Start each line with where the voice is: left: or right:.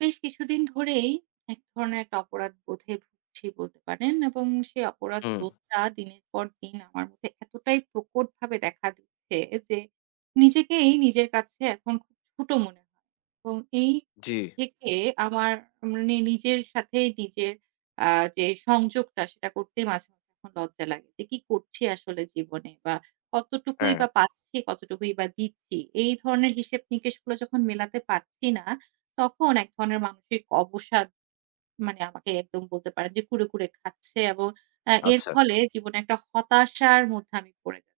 right: বেশ কিছুদিন ধরেই এক ধরনের একটা অপরাধ বোধে ভুগছি বলতে পারেন, এবং সেই অপরাধ
left: হুম,
right: বোধটা দিনের পর দিন আমার মধ্যে এতটাই প্রকটভাবে দেখা দিচ্ছে যে নিজেকেই নিজের কাছে এখন খুব ছোট মনে হয়। এবং এই
left: জি।
right: থেকে আমার মানে নিজের সাথে নিজের যে সংযোগটা, সেটা করতে মাঝে মাঝে এখন লজ্জা লাগে যে কি করছি আসলে জীবনে, বা কতটুকুই
left: হ্যাঁ,
right: বা পাচ্ছি কতটুকুই বা দিচ্ছি, এই ধরনের হিসেব নিকেশ গুলো যখন মেলাতে পারছি না, তখন এক ধরনের মানসিক অবসাদ মানে আমাকে একদম বলতে পারেন যে কুরে, কুরে খাচ্ছে। এবং এর
left: আচ্ছা।
right: ফলে জীবনে একটা হতাশার মধ্যে আমি পড়ে যাচ্ছি।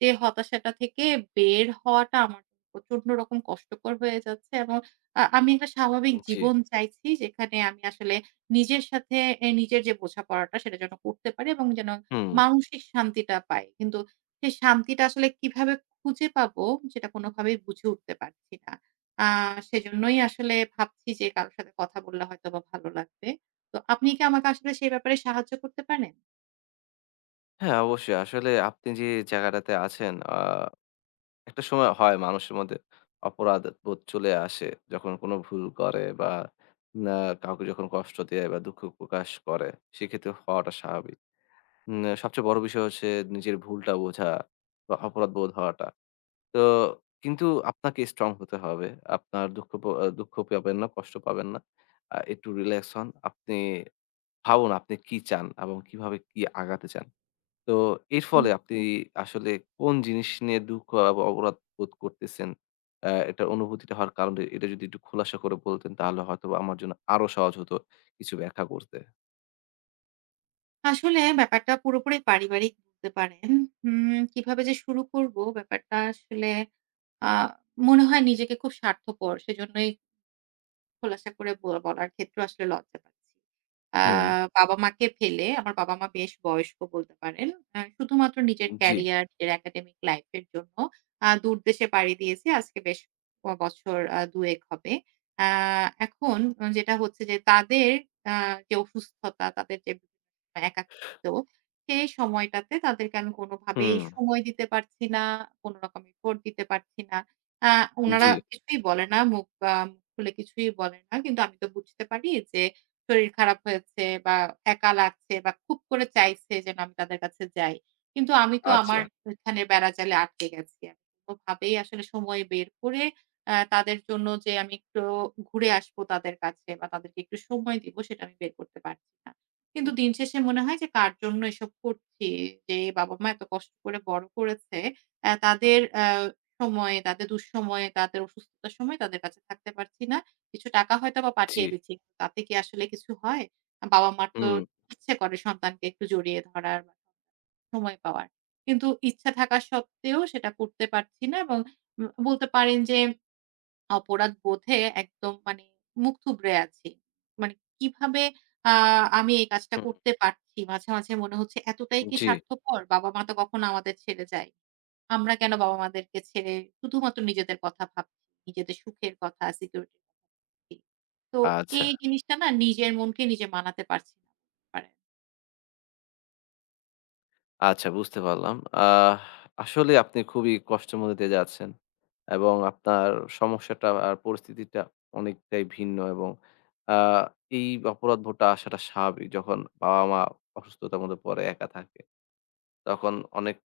right: যে হতাশাটা থেকে বের হওয়াটা আমার প্রচন্ড রকম কষ্টকর হয়ে যাচ্ছে। এবং আমি একটা স্বাভাবিক
left: জি।
right: জীবন চাইছি, যেখানে আমি আসলে নিজের সাথে নিজের যে বোঝাপড়াটা সেটা যেন করতে পারি এবং যেন
left: হুম।
right: মানসিক শান্তিটা পাই। কিন্তু সেই শান্তিটা আসলে কিভাবে খুঁজে পাবো সেটা কোনোভাবেই বুঝে উঠতে পারছি না। আ সেজন্যই আসলে ভাবছি যে কারো সাথে কথা বললে হয়তোবা ভালো লাগবে। তো আপনি কি আমাকে আসলে সেই ব্যাপারে সাহায্য করতে পারেন?
left: হ্যাঁ, অবশ্যই। আসলে আপনি যে জায়গাটাতে আছেন, একটা সময় হয় মানুষের মধ্যে অপরাধ বোধ চলে আসে। যখন কোনো ভুল করে বা না কাউকে যখন কষ্ট দেয় বা দুঃখ প্রকাশ করে, সেক্ষেত্রে হওয়াটা স্বাভাবিক। সবচেয়ে বড় বিষয় হচ্ছে নিজের ভুলটা বোঝা বা অপরাধ বোধ হওয়াটা। তো কিন্তু আপনাকে স্ট্রং হতে হবে। আপনার দুঃখ প আ দুঃখ পাবেন না, কষ্ট পাবেন না। একটু রিল্যাক্স হন। আপনি ভাবুন আপনি কি চান এবং কিভাবে কি আগাতে চান। তো এর ফলে আপনি আসলে কোন জিনিস নিয়ে দুঃখ বা অপরাধ বোধ করতেছেন? এটার অনুভূতিটা হওয়ার কারণটা এটা যদি একটু খোলাসা করে বলতেন তাহলে হয়তোবা আমার জন্য আরো সহজ হতো কিছু ব্যাখ্যা করতে।
right: আসলে ব্যাপারটা পুরোপুরি পারিবারিক বলতে পারেন। কিভাবে যে শুরু করব ব্যাপারটা আসলে আ মনে হয় নিজেকে খুব স্বার্থপর। সেজন্যই খোলাসা করে বলার ক্ষেত্রেও আসলে লজ্জা পাচ্ছি। আ
left: হুম,
right: বাবা-মাকে ফেলে, আমার বাবা-মা বেশ বয়স্ক বলতে পারেন। শুধুমাত্র নিজের
left: জি,
right: ক্যারিয়ার, নিজের একাডেমিক লাইফ এর জন্য দূরদেশে পাড়ি দিয়েছি। আজকে বেশ বছর ২ ১ হবে। আ এখন যেটা হচ্ছে যে তাদের আ যে অসুস্থতা, তাদের যে একাকিত্ব, সেই সময়টাতে তাদেরকে আমি কোনোভাবেই
left: হুম,
right: সময় দিতে পারছি না, কোনো রকম এফোর্ট দিতে পারছি না। আ উনারা
left: জি,
right: কিছুই বলে না। মুখ খুলে কিছুই বলে না। কিন্তু আমি তো বুঝতে পারি যে শরীর খারাপ হয়েছে, বা একা লাগছে, বা খুব করে চাইছে যেন আমি তাদের কাছে যাই। কিন্তু আমি তো আমার
left: আচ্ছা,
right: ওইখানে বেড়াজালে আটকে গেছি। আমি কোনভাবেই আসলে সময় বের করে তাদের জন্য যে আমি একটু ঘুরে আসবো তাদের কাছে, বা তাদেরকে একটু সময় দিব, সেটা আমি বের করতে পারছি না। কিন্তু
left: হুম,
right: দিন শেষে মনে হয় যে কার জন্য এসব করছি? যে বাবা-মা এত কষ্ট করে বড় করেছে। তাদের সময়ে, তাদের দুঃসময়ে, তাদের অসুস্থতার সময় তাদের কাছে থাকতে পারছি না। কিছু টাকা হয়তোবা
left: জি,
right: পাঠিয়ে দিচ্ছি। তাতে কি আসলে কিছু হয়? বাবা-মার তো
left: হুম,
right: ইচ্ছে করে সন্তানকে একটু জড়িয়ে ধরার, বা সময় পাওয়ার। কিন্তু ইচ্ছা থাকা সত্ত্বেও সেটা করতে পারছি না। এবং বলতে পারেন যে অপরাধ বোধে একদম মানে মুখ থুবড়ে আছি। মানে কিভাবে আ আমি এই কাজটা
left: হুম,
right: করতে পারছি? মাঝে, মাঝে মনে হচ্ছে এতটাই কি
left: জি,
right: স্বার্থপর? বাবা-মা তো কখনো আমাদের ছেড়ে যায়। আমরা কেন বাবা-মাদেরকে ছেড়ে শুধুমাত্র নিজেদের কথা ভাবছি, নিজেদের সুখের কথা, সিকিউরিটির কথা ভাবছি। তো
left: আচ্ছা।
right: এই জিনিসটা না নিজের মনকে নিজে মানাতে পারছি না বলতে পারেন।
left: আচ্ছা বুঝতে পারলাম। আসলে আপনি খুবই কষ্টের মধ্যে দিয়ে যাচ্ছেন এবং আপনার সমস্যাটা আর পরিস্থিতিটা অনেকটাই ভিন্ন এবং আ এই অপরাধবোধটা আসাটা স্বাভাবিক। যখন বাবা-মা অসুস্থতার মধ্যে পড়ে, একা থাকে। তখন অনেক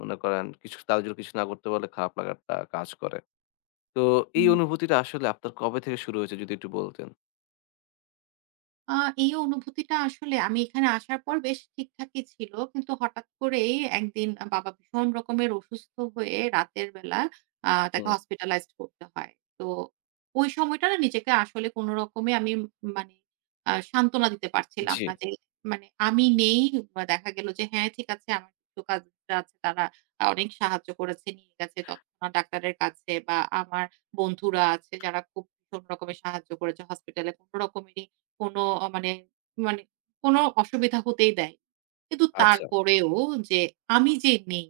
left: মনে করেন কিছু তাদের জন্য কিছু না করতে পারলে খারাপ লাগাটা কাজ করে। তো এই
right: হুম।
left: অনুভূতিটা আসলে আপনার কবে থেকে শুরু হয়েছে যদি একটু বলতেন?
right: আ এই অনুভূতিটা আসলে আমি এখানে আসার পর বেশ ঠিকঠাকই ছিল। কিন্তু হঠাৎ করেই একদিন বাবা ভীষণ রকমের অসুস্থ হয়ে রাতের বেলা তাকে
left: হুম,
right: hospitalized করতে হয়। তো ওই সময়টা না নিজেকে আসলে কোন রকমে আমি মানে সান্ত্বনা দিতে পারছিলাম
left: জি,
right: না যে মানে আমি নেই, বা দেখা গেল যে হ্যাঁ, ঠিক আছে, আমার কিছু কাজরা আছে, তারা অনেক সাহায্য করেছে, নিয়ে গেছে তৎক্ষণাৎ ডাক্তারের কাছে, বা আমার বন্ধুরা আছে যারা খুব ভীষণ রকমের সাহায্য করেছে হসপিটালে, কোন রকমেরই কোনো মানে মানে কোনো অসুবিধা হতেই দেয়নি। কিন্তু
left: আচ্ছা,
right: তারপরেও যে যে নেই,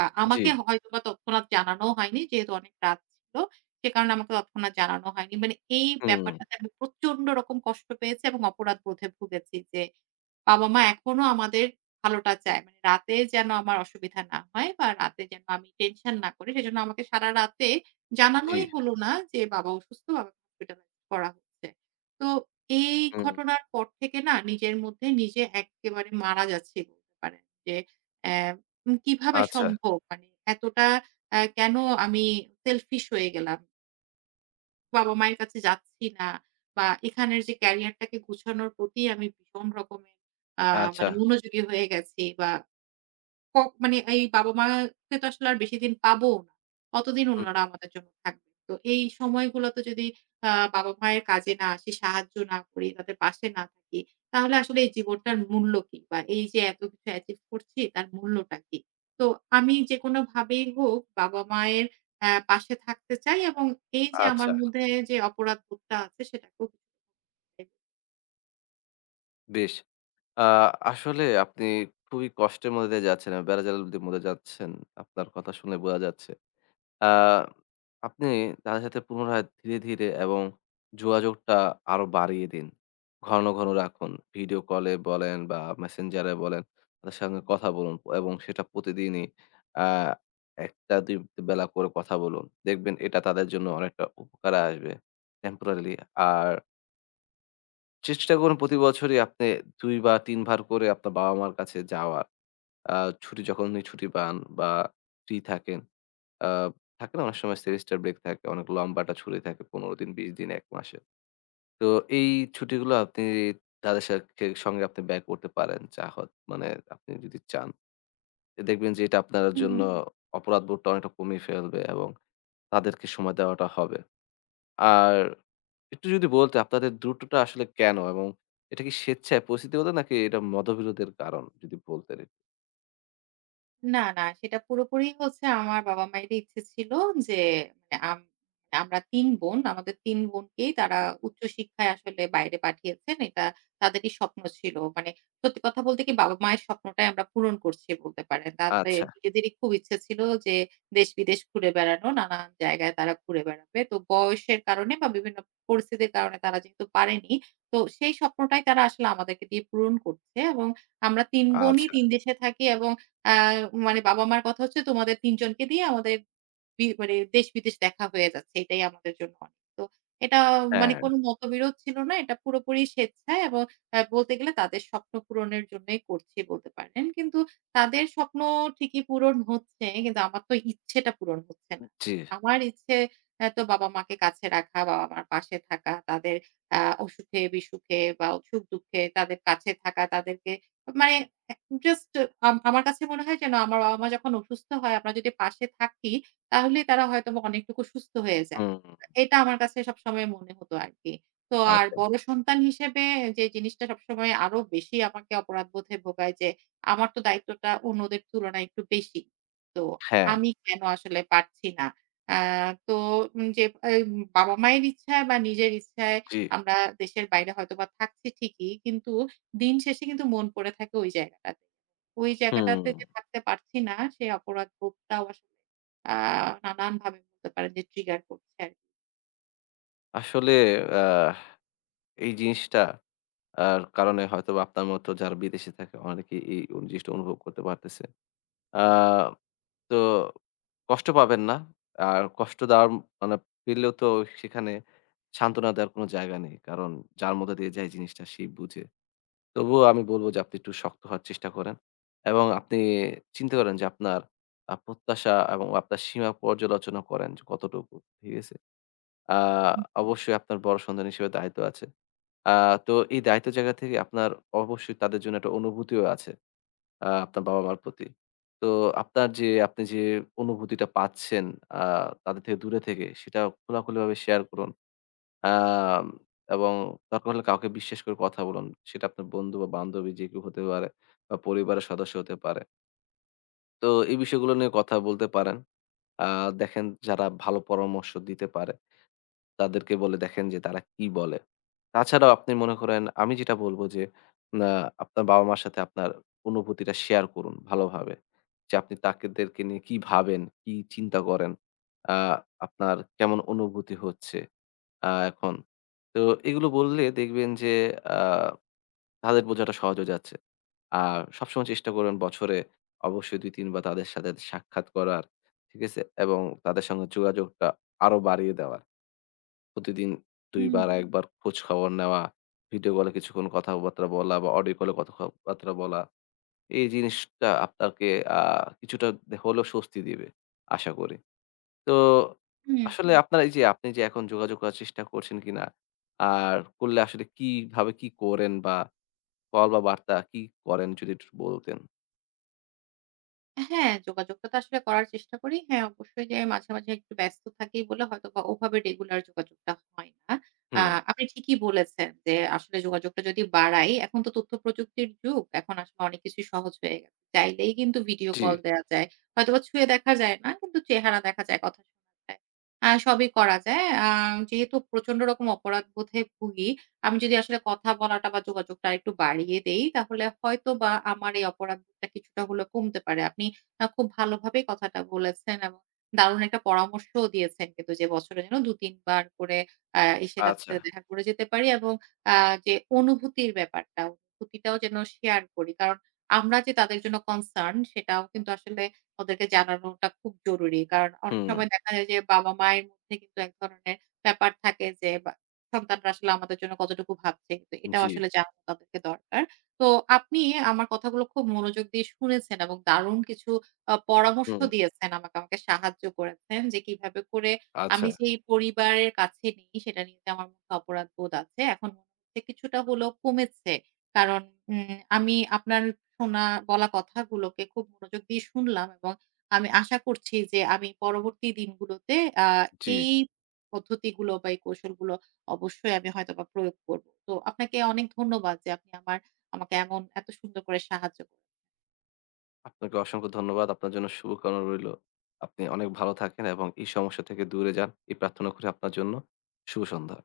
left: জি,
right: আমাকে হয়তোবা তৎক্ষণাৎ জানানো হয়নি। যেহেতু অনেক রাত ছিল, সে কারণে আমাকে তৎক্ষণাৎ জানানো হয়নি। মানে এই
left: হুম,
right: ব্যাপারটাতে আমি প্রচন্ড রকম কষ্ট পেয়েছি এবং অপরাধ বোধে ভুগেছি যে বাবা-মা এখনো আমাদের ভালোটা চায়। মানে রাতে যেন আমার অসুবিধা না হয়, বা রাতে যেন আমি টেনশন না করি, সেজন্য আমাকে সারা রাতে
left: জি,
right: জানানোই হলো না যে বাবা অসুস্থ, বাবাকে হসপিটালাইজড করা হচ্ছে। তো এই
left: হুম,
right: ঘটনার পর থেকে না নিজের মধ্যে নিজে এক্কেবারে মারা যাচ্ছি বলতে পারেন, যে অ্যা কিভাবে
left: আচ্ছা,
right: সম্ভব? মানে এতটা কেন আমি সেলফিশ হয়ে গেলাম? বাবা-মায়ের কাছে যাচ্ছি না, বা এখানের যে ক্যারিয়ারটাকে গুছানোর প্রতি আমি ভীষণ রকমের আ
left: আচ্ছা,
right: মানে মনোযোগী হয়ে গেছি, বা ক মানে এই বাবা-মাকে তো আসলে আর বেশিদিন পাবও না। অতদিন
left: হুম,
right: উনারা আমাদের জন্য থাকবে। তো এই সময়গুলোতে যদি বাবা-মায়ের কাজে না আসি, সাহায্য না করি, তাদের পাশে না থাকি, তাহলে আসলে এই জীবনটার মূল্য কি? বা এই যে এত কিছু অ্যাচিভ করছি তার মূল্যটা কি? তো আমি যেকোনোভাবেই হোক বাবা-মায়ের পাশে থাকতে চাই, এবং এই যে আমার
left: আচ্ছা,
right: মধ্যে যে অপরাধ বোধটা আছে সেটাকেও কিছু।
left: বেশ। আ আসলে আপনি খুবই কষ্টের মধ্যে দিয়ে যাচ্ছেন, বেড়াজালের মধ্যে যাচ্ছেন। আপনার কথা শুনে বোঝা যাচ্ছে। আ আপনি তাদের সাথে পুনরায় ধীরে, ধীরে এবং যোগাযোগটা আরো বাড়িয়ে দিন। ঘন, ঘন রাখুন। ভিডিও কলে বলেন বা মেসেঞ্জারে বলেন, তাদের সঙ্গে কথা বলুন এবং সেটা প্রতিদিনই আ ১টা-২ বেলা করে কথা বলুন। দেখবেন এটা তাদের জন্য অনেকটা উপকারে আসবে টেম্পোরারিলি। আর চেষ্টা করুন প্রতি বছরই আপনি ২ বা ৩ বার করে আপনার বাবা-মার কাছে যাওয়ার। আ ছুটি যখন উনি ছুটি পান বা ফ্রি থাকেন, আ থাকে না অনেক সময় সেমিস্টার ব্রেক থাকে। অনেক লম্বা একটা ছুটি থাকে ১৫ দিন, ২০ দিন, ১ মাসের। তো এই ছুটিগুলো আপনি তাদের সাথে সঙ্গে আপনি ব্যয় করতে পারেন। যা হোক মানে আপনি যদি চান। এ দেখবেন যে এটা আপনার
right: হুম।
left: জন্য অপরাধবোধটা অনেকটা কমিয়ে ফেলবে এবং তাদেরকে সময় দেওয়াটা হবে। আর একটু যদি বলতে আপনাদের দ্রুটটা আসলে কেন? এবং এটা কি স্বেচ্ছায় পরিস্থিতিগত নাকি এটা মতবিরোধের কারণ? যদি বলতেন একটু।
right: না, না। সেটা পুরোপুরি হচ্ছে আমার বাবা-মায়েরই ইচ্ছে ছিল যে মানে আমরা ৩ বোন। আমাদের ৩ বোনকেই তারা উচ্চশিক্ষায় আসলে বাইরে পাঠিয়েছেন। এটা তাদেরই স্বপ্ন ছিল। মানে সত্যি কথা বলতে কি, বাবা-মায়ের স্বপ্নটাই আমরা পূরণ করছি বলতে পারেন। তাদের
left: আচ্ছা,
right: নিজেদেরই খুব ইচ্ছে ছিল যে দেশ-বিদেশ ঘুরে বেড়ানো, নানান জায়গায় তারা ঘুরে বেড়াবে। তো বয়সের কারণে, বা বিভিন্ন পরিস্থিতির কারণে তারা যেহেতু পারেনি, তো সেই স্বপ্নটাই তারা আসলে আমাদেরকে দিয়ে পূরণ করছে। এবং আমরা ৩ বোনই
left: আচ্ছা।
right: ৩ দেশে থাকি, এবং আ মানে বাবা-মার কথা হচ্ছে, তোমাদের ৩ জনকে দিয়ে আমাদের মানে দেশ-বিদেশ দেখা হয়ে যাচ্ছে। এটাই আমাদের জন্য অনেক। তো এটা মানে
left: হ্যাঁ,
right: কোন মতবিরোধ ছিল না। এটা পুরোপুরি স্বেচ্ছায়, এবং বলতে গেলে তাদের স্বপ্ন পূরণের জন্যই করছি বলতে পারেন। কিন্তু তাদের স্বপ্ন ঠিকই পূরণ হচ্ছে। কিন্তু আমার তো ইচ্ছেটা পূরণ হচ্ছে না।
left: জি।
right: আমার ইচ্ছে তো বাবা-মাকে কাছে রাখা, বাবা-মার পাশে থাকা, তাদের আ অসুখে-বিসুখে, বা সুখ-দুঃখে তাদের কাছে থাকা, তাদেরকে মানে অ্যা জাস্ট আমার কাছে মনে হয় যেন আমার বাবা-মা যখন অসুস্থ হয়, আমরা যদি পাশে থাকি, তাহলেই তারা হয়তোবা অনেকটুকু সুস্থ হয়ে যায়।
left: হুম,
right: এটা আমার কাছে সবসময় মনে হতো আরকি। তো আর,
left: আচ্ছা।
right: বড় সন্তান হিসেবে যে জিনিসটা সবসময় আরো বেশি আমাকে অপরাধবোধে ভোগায় যে আমার তো দায়িত্বটা অন্যদের তুলনায় একটু বেশি। তো
left: হ্যাঁ,
right: আমি কেন আসলে পারছি না? আ তো যে এই বাবা-মায়ের ইচ্ছায়, বা নিজের ইচ্ছায়
left: জি।
right: আমরা দেশের বাইরে হয়তোবা থাকছি ঠিকই। কিন্তু দিন শেষে কিন্তু মন পড়ে থাকে ওই জায়গাটাতে। ওই
left: হুম।
right: জায়গাটাতে যে থাকতে পারছি না, সেই অপরাধবোধটাও আসলে আ নানানভাবে বলতে পারেন যে ট্রিগার করছে আরকি।
left: আসলে আহ এই জিনিসটা আর কারণে হয়তোবা আপনার মতো যারা বিদেশে থাকে অনেকেই এই জিনিসটা অনুভব করতে পারতেছে। আ তো কষ্ট পাবেন না। আর কষ্ট দেওয়ার মানে পেলেও তো সেখানে সান্ত্বনা দেওয়ার কোনো জায়গা নেই। কারণ যার মধ্য দিয়ে যায় জিনিসটা সেই বুঝে। তবুও আমি বলব যে আপনি একটু শক্ত হওয়ার চেষ্টা করেন এবং আপনি চিন্তা করেন যে আপনার প্রত্যাশা এবং আপনার সীমা পর্যালোচনা করেন যে কতটুকু, ঠিক আছে? আ অবশ্যই আপনার বড় সন্তান হিসেবে দায়িত্ব আছে। আ তো এই দায়িত্বের জায়গা থেকে আপনার অবশ্যই তাদের জন্য একটা অনুভূতিও আছে আপনার বাবা-মার প্রতি। তো আপনার যে আপনি যে অনুভূতিটা পাচ্ছেন আ তাদের থেকে দূরে থেকে সেটা খোলাখুলিভাবে শেয়ার করুন। আম এবং দরকার হলে কাউকে বিশ্বাস করে কথা বলুন। সেটা আপনার বন্ধু বা বান্ধবী যে কেউ হতে পারে বা পরিবারের সদস্য হতে পারে। তো এই বিষয়গুলো নিয়ে কথা বলতে পারেন। আ দেখেন যারা ভালো পরামর্শ দিতে পারে তাদেরকে বলে দেখেন যে তারা কি বলে। তাছাড়াও আপনি মনে করেন আমি যেটা বলব যে আ আপনার বাবা-মার সাথে আপনার অনুভূতিটা শেয়ার করুন ভালোভাবে। যে আপনি তাদেরকে নিয়ে কি ভাবেন, কি চিন্তা করেন, আ আপনার কেমন অনুভূতি হচ্ছে। এখন। তো এগুলো বললে দেখবেন যে আ তাদের বোঝাটা সহজ হয়ে যাচ্ছে। আর সবসময় চেষ্টা করবেন বছরে অবশ্যই ২-৩ বার তাদের সাথে সাক্ষাৎ করার, ঠিক আছে? এবং তাদের সঙ্গে যোগাযোগটা আরো বাড়িয়ে দেওয়ার। প্রতিদিন ২
right: হুম।
left: বার ১ বার খোঁজ খবর নেওয়া, ভিডিও কলে কিছুক্ষণ কথাবার্তা বলা বা অডিও কলে কথাবার্তা বলা। এই জিনিসটা আপনাকে আ কিছুটা হলেও স্বস্তি দিবে আশা করি। তো
right: হুম।
left: আসলে আপনার এই যে আপনি যে এখন যোগাযোগ করার চেষ্টা করছেন কিনা? আর করলে আসলে কিভাবে কি করেন বা কল বা বার্তা কি করেন যদি একটু বলতেন?
right: হ্যাঁ, যোগাযোগটা তো আসলে করার চেষ্টা করি। হ্যাঁ, অবশ্যই যে মাঝে, মাঝে একটু ব্যস্ত থাকি বলে হয়তোবা ওভাবে রেগুলার যোগাযোগটা হয় না। আ
left: হুম,
right: আপনি ঠিকই বলেছেন যে আসলে যোগাযোগটা যদি বাড়াই, এখন তো তথ্য প্রযুক্তির যুগ। এখন আসলে অনেক কিছুই সহজ হয়ে গেছে। চাইলেই কিন্তু ভিডিও
left: জি।
right: কল দেয়া যায়। হয়তোবা ছুঁয়ে দেখা যায় না, কিন্তু চেহারা দেখা যায়, কথা শোনা যায়। সবই করা যায়। যেহেতু প্রচন্ড রকম অপরাধবোধে ভুগি, আমি যদি আসলে কথা বলাটা বা যোগাযোগটা আরেকটু বাড়িয়ে দেই, তাহলে হয়তোবা আমার এই অপরাধবোধটা কিছুটা হলেও কমতে পারে। আপনি খুব ভালোভাবেই কথাটা বলেছেন, এবং দারুণ একটা পরামর্শও দিয়েছেন কিন্তু, যে বছরে যেন ২-৩ বার করে এসে তাদের
left: আচ্ছা।
right: সাথে দেখা করে যেতে পারি, এবং আ যে অনুভূতির ব্যাপারটা, অনুভূতিটাও যেন শেয়ার করি। কারণ আমরা যে তাদের জন্য কনসার্ন সেটাও কিন্তু আসলে ওদেরকে জানানোটা খুব জরুরি। কারণ অনেক
left: হুম,
right: সময় দেখা যায় যে বাবা-মায়ের মধ্যে কিন্তু এক ধরনের ব্যাপার থাকে যে, বা সন্তানরা আসলে আমাদের জন্য কতটুকু ভাবছে। কিন্তু এটাও
left: জি,
right: আসলে জানানো তাদেরকে দরকার। তো আপনি আমার কথাগুলো খুব মনোযোগ দিয়ে শুনেছেন এবং দারুণ কিছু পরামর্শ
left: হুম,
right: দিয়েছেন আমাকে, সাহায্য করেছেন যে কিভাবে করে
left: আচ্ছা,
right: আমি যেই পরিবারের কাছে নেই সেটা নিয়ে যে আমার মধ্যে অপরাধবোধ আছে। এখন মনে হচ্ছে কিছুটা হলেও কমেছে। কারণ আমি আপনার শোনা বলা কথাগুলোকে খুব মনোযোগ দিয়ে শুনলাম, এবং আমি আশা করছি যে আমি পরবর্তী দিনগুলোতে আ
left: জি।
right: এই পদ্ধতিগুলো বা এই কৌশলগুলো অবশ্যই আমি হয়তোবা প্রয়োগ করব। তো আপনাকে অনেক ধন্যবাদ যে আপনি আমাকে এমন এত সুন্দর করে সাহায্য করলেন।
left: আপনাকে অসংখ্য ধন্যবাদ। আপনার জন্য শুভকামনা রইল। আপনি অনেক ভালো থাকেন এবং এই সমস্যা থেকে দূরে যান। এই প্রার্থনা করি আপনার জন্য। শুভ সন্ধ্যা।